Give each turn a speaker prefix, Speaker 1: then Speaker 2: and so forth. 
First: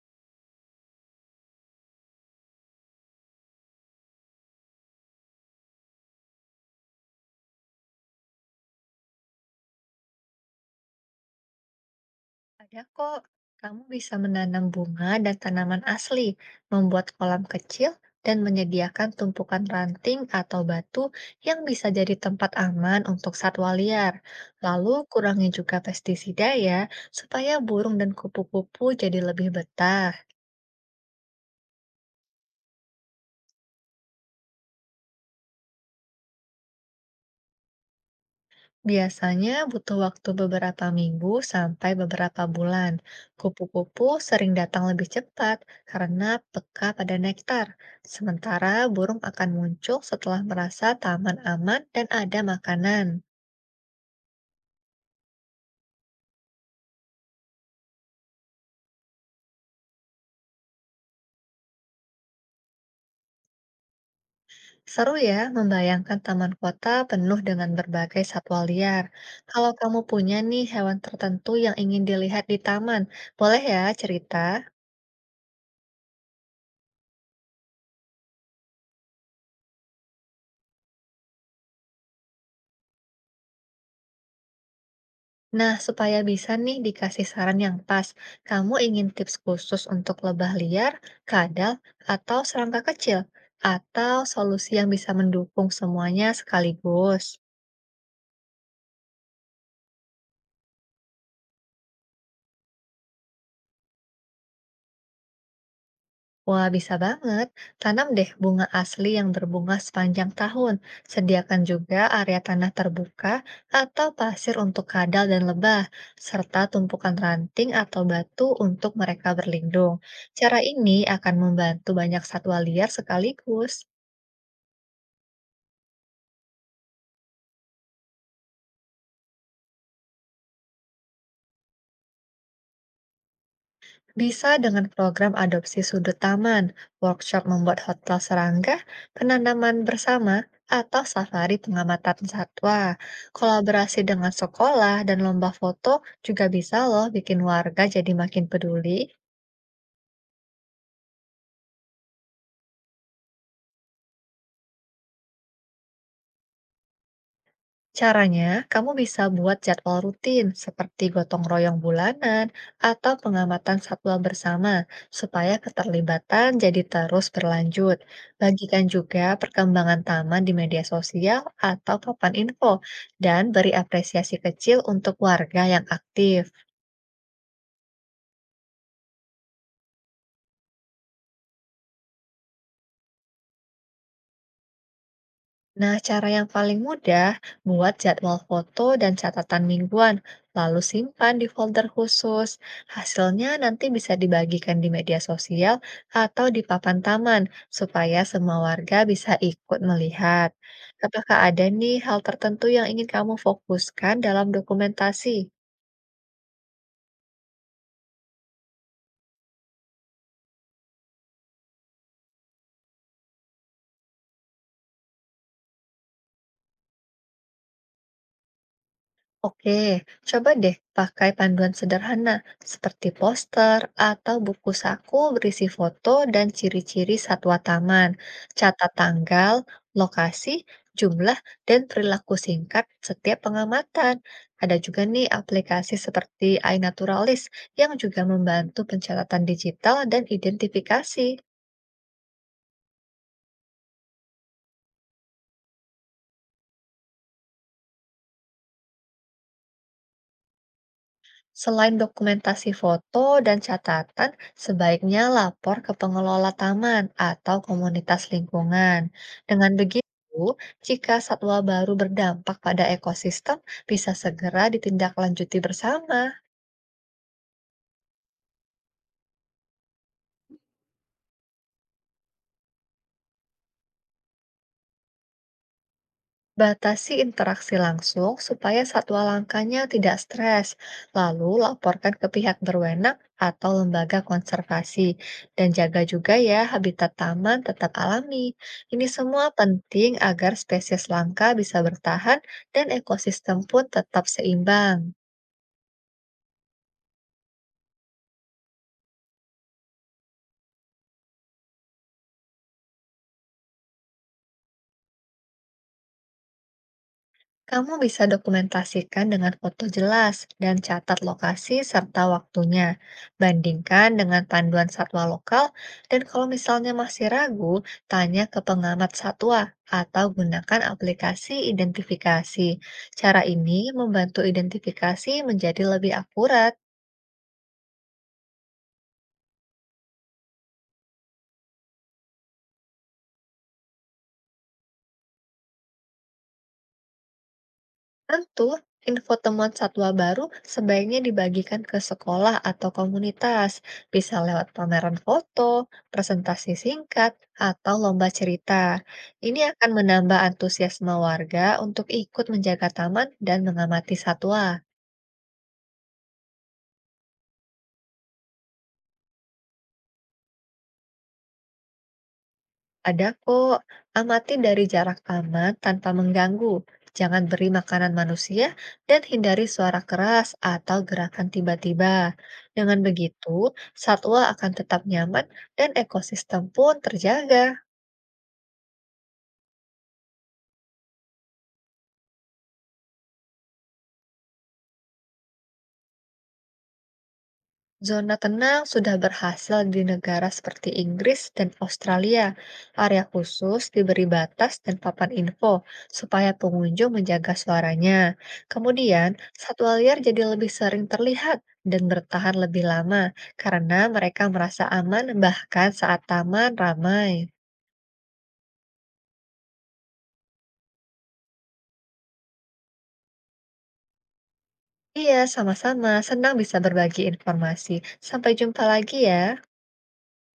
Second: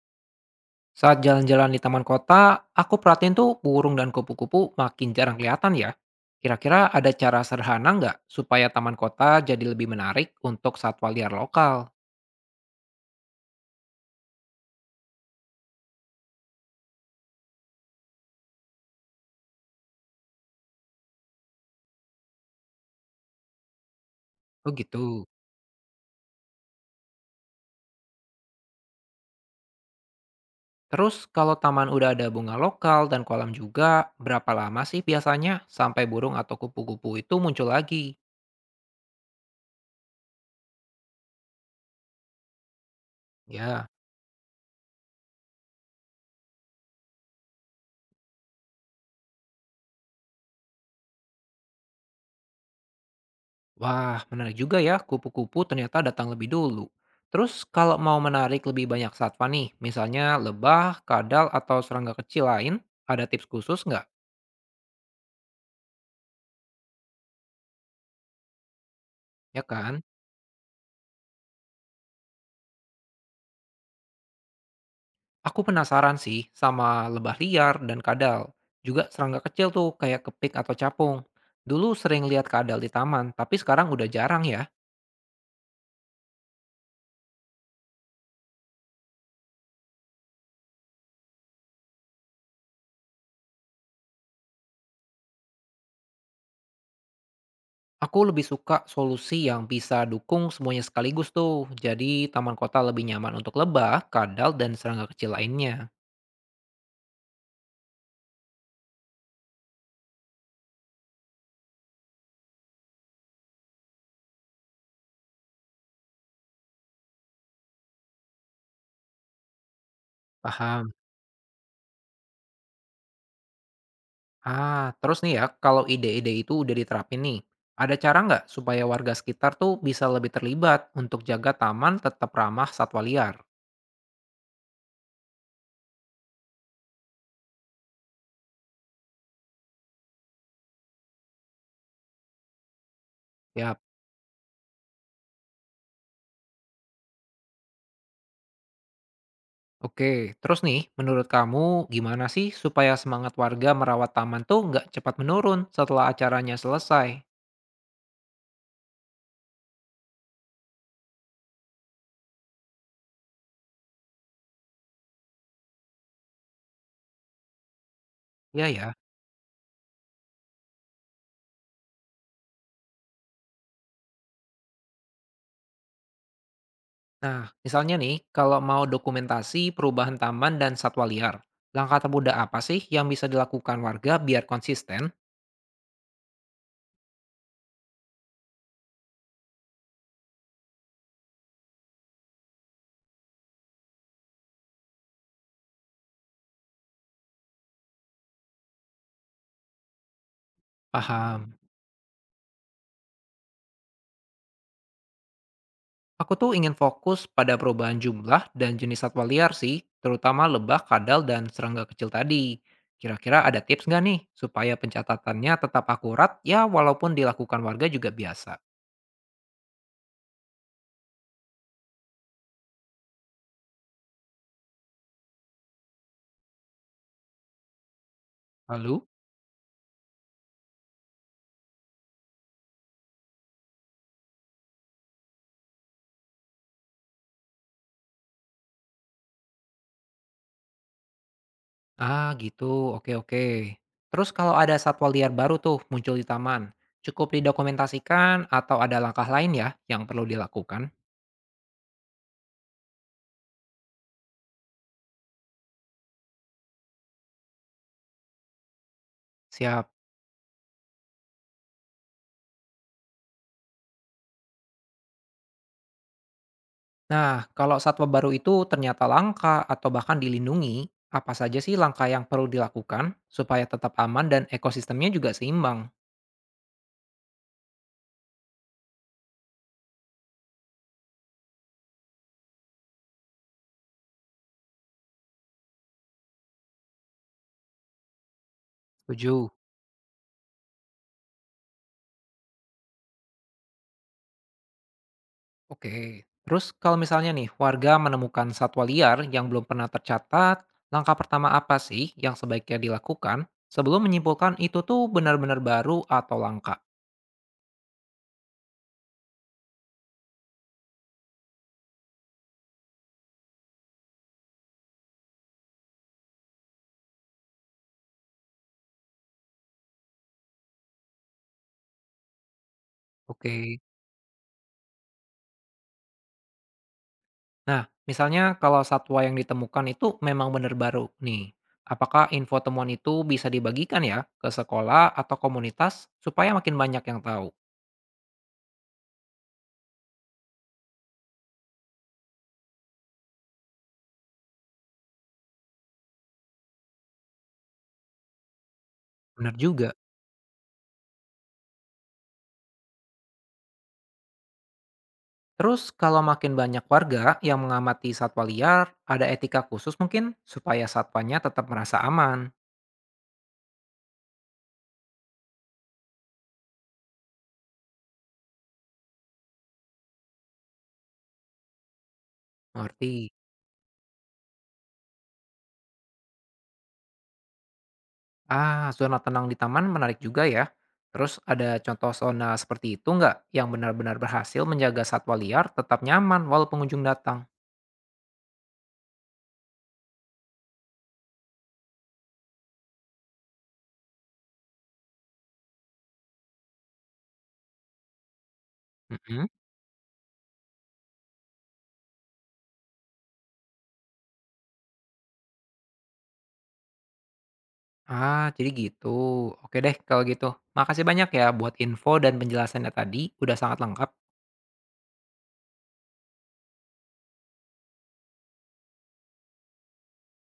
Speaker 1: Saat jalan-jalan di taman kota, aku perhatiin tuh burung dan kupu-kupu makin jarang kelihatan ya. Kira-kira ada cara sederhana nggak supaya taman kota jadi lebih menarik untuk satwa liar lokal?
Speaker 2: Ada kok, kamu bisa menanam bunga dan tanaman asli, membuat kolam kecil, dan menyediakan tumpukan ranting atau batu yang bisa jadi tempat aman untuk satwa liar.
Speaker 1: Oh
Speaker 2: Lalu
Speaker 1: gitu.
Speaker 2: kurangi juga pestisida ya, supaya burung dan kupu-kupu jadi lebih betah.
Speaker 1: Terus kalau taman udah ada bunga lokal dan kolam juga, berapa lama sih biasanya sampai burung atau kupu-kupu itu muncul lagi?
Speaker 2: Biasanya butuh waktu beberapa minggu sampai beberapa bulan.
Speaker 1: Ya.
Speaker 2: Kupu-kupu sering datang lebih cepat karena peka pada nektar, sementara burung akan muncul setelah merasa taman aman dan ada makanan.
Speaker 1: Wah, menarik juga ya, kupu-kupu ternyata datang lebih dulu. Terus kalau mau menarik lebih banyak satwa nih, misalnya lebah, kadal, atau serangga kecil lain, ada tips khusus nggak?
Speaker 2: Seru ya membayangkan taman kota penuh dengan berbagai satwa liar.
Speaker 1: Ya
Speaker 2: Kalau kamu
Speaker 1: kan?
Speaker 2: punya nih hewan tertentu yang ingin dilihat di taman, boleh ya cerita?
Speaker 1: Aku penasaran sih sama lebah liar dan kadal. Juga serangga kecil tuh kayak kepik atau capung. Dulu sering lihat kadal di taman, tapi sekarang udah jarang ya.
Speaker 2: Nah, supaya bisa nih dikasih saran yang pas, kamu ingin tips khusus untuk lebah liar, kadal, atau serangga kecil, atau solusi yang bisa mendukung semuanya sekaligus.
Speaker 1: Aku lebih suka solusi yang bisa dukung semuanya sekaligus tuh. Jadi taman kota lebih nyaman untuk lebah, kadal, dan serangga kecil lainnya.
Speaker 2: Wah, bisa banget. Tanam deh bunga asli yang berbunga sepanjang tahun. Sediakan juga area tanah terbuka atau pasir untuk kadal dan lebah, serta tumpukan ranting atau batu untuk mereka berlindung. Cara
Speaker 1: Paham?
Speaker 2: ini akan membantu banyak satwa liar sekaligus.
Speaker 1: Ah, terus nih ya, kalau ide-ide itu udah diterapin nih, ada cara nggak supaya warga sekitar tuh bisa lebih terlibat untuk jaga taman tetap ramah satwa liar?
Speaker 2: Bisa dengan program adopsi sudut taman, workshop membuat hotel serangga, penanaman bersama, atau safari pengamatan satwa.
Speaker 1: Yap.
Speaker 2: Kolaborasi dengan sekolah dan lomba foto juga bisa loh bikin warga jadi makin peduli.
Speaker 1: Oke, terus nih, menurut kamu gimana sih supaya semangat warga merawat taman tuh nggak cepat menurun setelah acaranya selesai?
Speaker 2: Caranya, kamu bisa buat jadwal rutin seperti gotong royong bulanan atau pengamatan satwa bersama supaya keterlibatan jadi terus berlanjut.
Speaker 1: Iya
Speaker 2: Bagikan
Speaker 1: ya.
Speaker 2: juga perkembangan taman di media sosial atau papan info dan beri apresiasi kecil untuk warga yang aktif.
Speaker 1: Nah, misalnya nih, kalau mau dokumentasi perubahan taman dan satwa liar, langkah termudah apa sih yang bisa dilakukan warga biar konsisten?
Speaker 2: Nah, cara yang paling mudah buat jadwal foto dan catatan mingguan, lalu simpan di folder khusus. Hasilnya nanti bisa dibagikan di media sosial atau di papan taman, supaya semua warga bisa ikut melihat. Apakah
Speaker 1: Paham.
Speaker 2: ada nih hal tertentu yang ingin kamu fokuskan dalam dokumentasi?
Speaker 1: Aku tuh ingin fokus pada perubahan jumlah dan jenis satwa liar sih, terutama lebah, kadal, dan serangga kecil tadi. Kira-kira ada tips nggak nih supaya pencatatannya tetap akurat ya walaupun dilakukan warga juga biasa?
Speaker 2: Oke, coba deh pakai panduan sederhana seperti poster atau buku saku berisi foto dan ciri-ciri satwa taman. Catat
Speaker 1: Lalu?
Speaker 2: tanggal, lokasi, jumlah, dan perilaku singkat setiap pengamatan. Ada juga nih aplikasi seperti iNaturalis yang juga membantu pencatatan digital dan identifikasi.
Speaker 1: Ah gitu, oke oke. Terus kalau ada satwa liar baru tuh muncul di taman, cukup didokumentasikan atau ada langkah lain ya yang perlu dilakukan?
Speaker 2: Selain dokumentasi foto dan catatan, sebaiknya lapor ke pengelola taman atau komunitas lingkungan. Dengan
Speaker 1: Siap.
Speaker 2: begitu, jika satwa baru berdampak pada ekosistem, bisa segera ditindaklanjuti bersama.
Speaker 1: Nah, kalau satwa baru itu ternyata langka atau bahkan dilindungi, apa saja sih langkah yang perlu dilakukan supaya tetap aman dan ekosistemnya juga seimbang?
Speaker 2: Batasi interaksi langsung supaya satwa langkanya tidak stres, lalu laporkan ke pihak berwenang atau lembaga konservasi, dan jaga juga ya habitat taman tetap alami. Ini semua
Speaker 1: Setuju.
Speaker 2: penting agar spesies langka bisa bertahan dan ekosistem pun tetap seimbang.
Speaker 1: Oke. Terus kalau misalnya nih warga menemukan satwa liar yang belum pernah tercatat, langkah pertama apa sih yang sebaiknya dilakukan sebelum menyimpulkan itu tuh benar-benar baru atau langka?
Speaker 2: Kamu bisa dokumentasikan dengan foto jelas dan catat lokasi serta waktunya. Bandingkan dengan panduan satwa lokal, dan kalau misalnya masih ragu, tanya ke pengamat satwa atau gunakan aplikasi identifikasi. Cara ini
Speaker 1: Oke.
Speaker 2: membantu identifikasi menjadi lebih akurat.
Speaker 1: Nah, misalnya kalau satwa yang ditemukan itu memang benar baru nih, apakah info temuan itu bisa dibagikan ya ke sekolah atau komunitas supaya makin banyak yang tahu?
Speaker 2: Tentu, info temuan satwa baru sebaiknya dibagikan ke sekolah atau komunitas, bisa lewat pameran foto, presentasi singkat, atau lomba cerita.
Speaker 1: Benar
Speaker 2: Ini akan
Speaker 1: juga.
Speaker 2: menambah antusiasme warga untuk ikut menjaga taman dan mengamati satwa.
Speaker 1: Terus kalau makin banyak warga yang mengamati satwa liar, ada etika khusus mungkin supaya satwanya tetap merasa aman.
Speaker 2: Ada kok, amati dari jarak aman tanpa mengganggu. Jangan beri makanan manusia dan hindari suara keras atau gerakan tiba-tiba. Dengan
Speaker 1: Ngerti.
Speaker 2: begitu, satwa akan tetap nyaman dan ekosistem pun terjaga.
Speaker 1: Ah, zona tenang di taman menarik juga ya. Terus ada contoh zona seperti itu nggak yang benar-benar berhasil menjaga satwa liar tetap nyaman walau pengunjung datang?
Speaker 2: Zona tenang sudah berhasil di negara seperti Inggris dan Australia. Area khusus diberi batas dan papan info supaya pengunjung menjaga suaranya. Kemudian,
Speaker 1: Mm-mm.
Speaker 2: satwa liar jadi lebih sering terlihat dan bertahan lebih lama karena mereka merasa aman bahkan saat taman ramai.
Speaker 1: Ah, jadi gitu. Oke deh kalau gitu. Makasih banyak ya buat info dan penjelasannya tadi, udah sangat lengkap.
Speaker 2: Iya, sama-sama. Senang bisa berbagi informasi. Sampai jumpa lagi ya.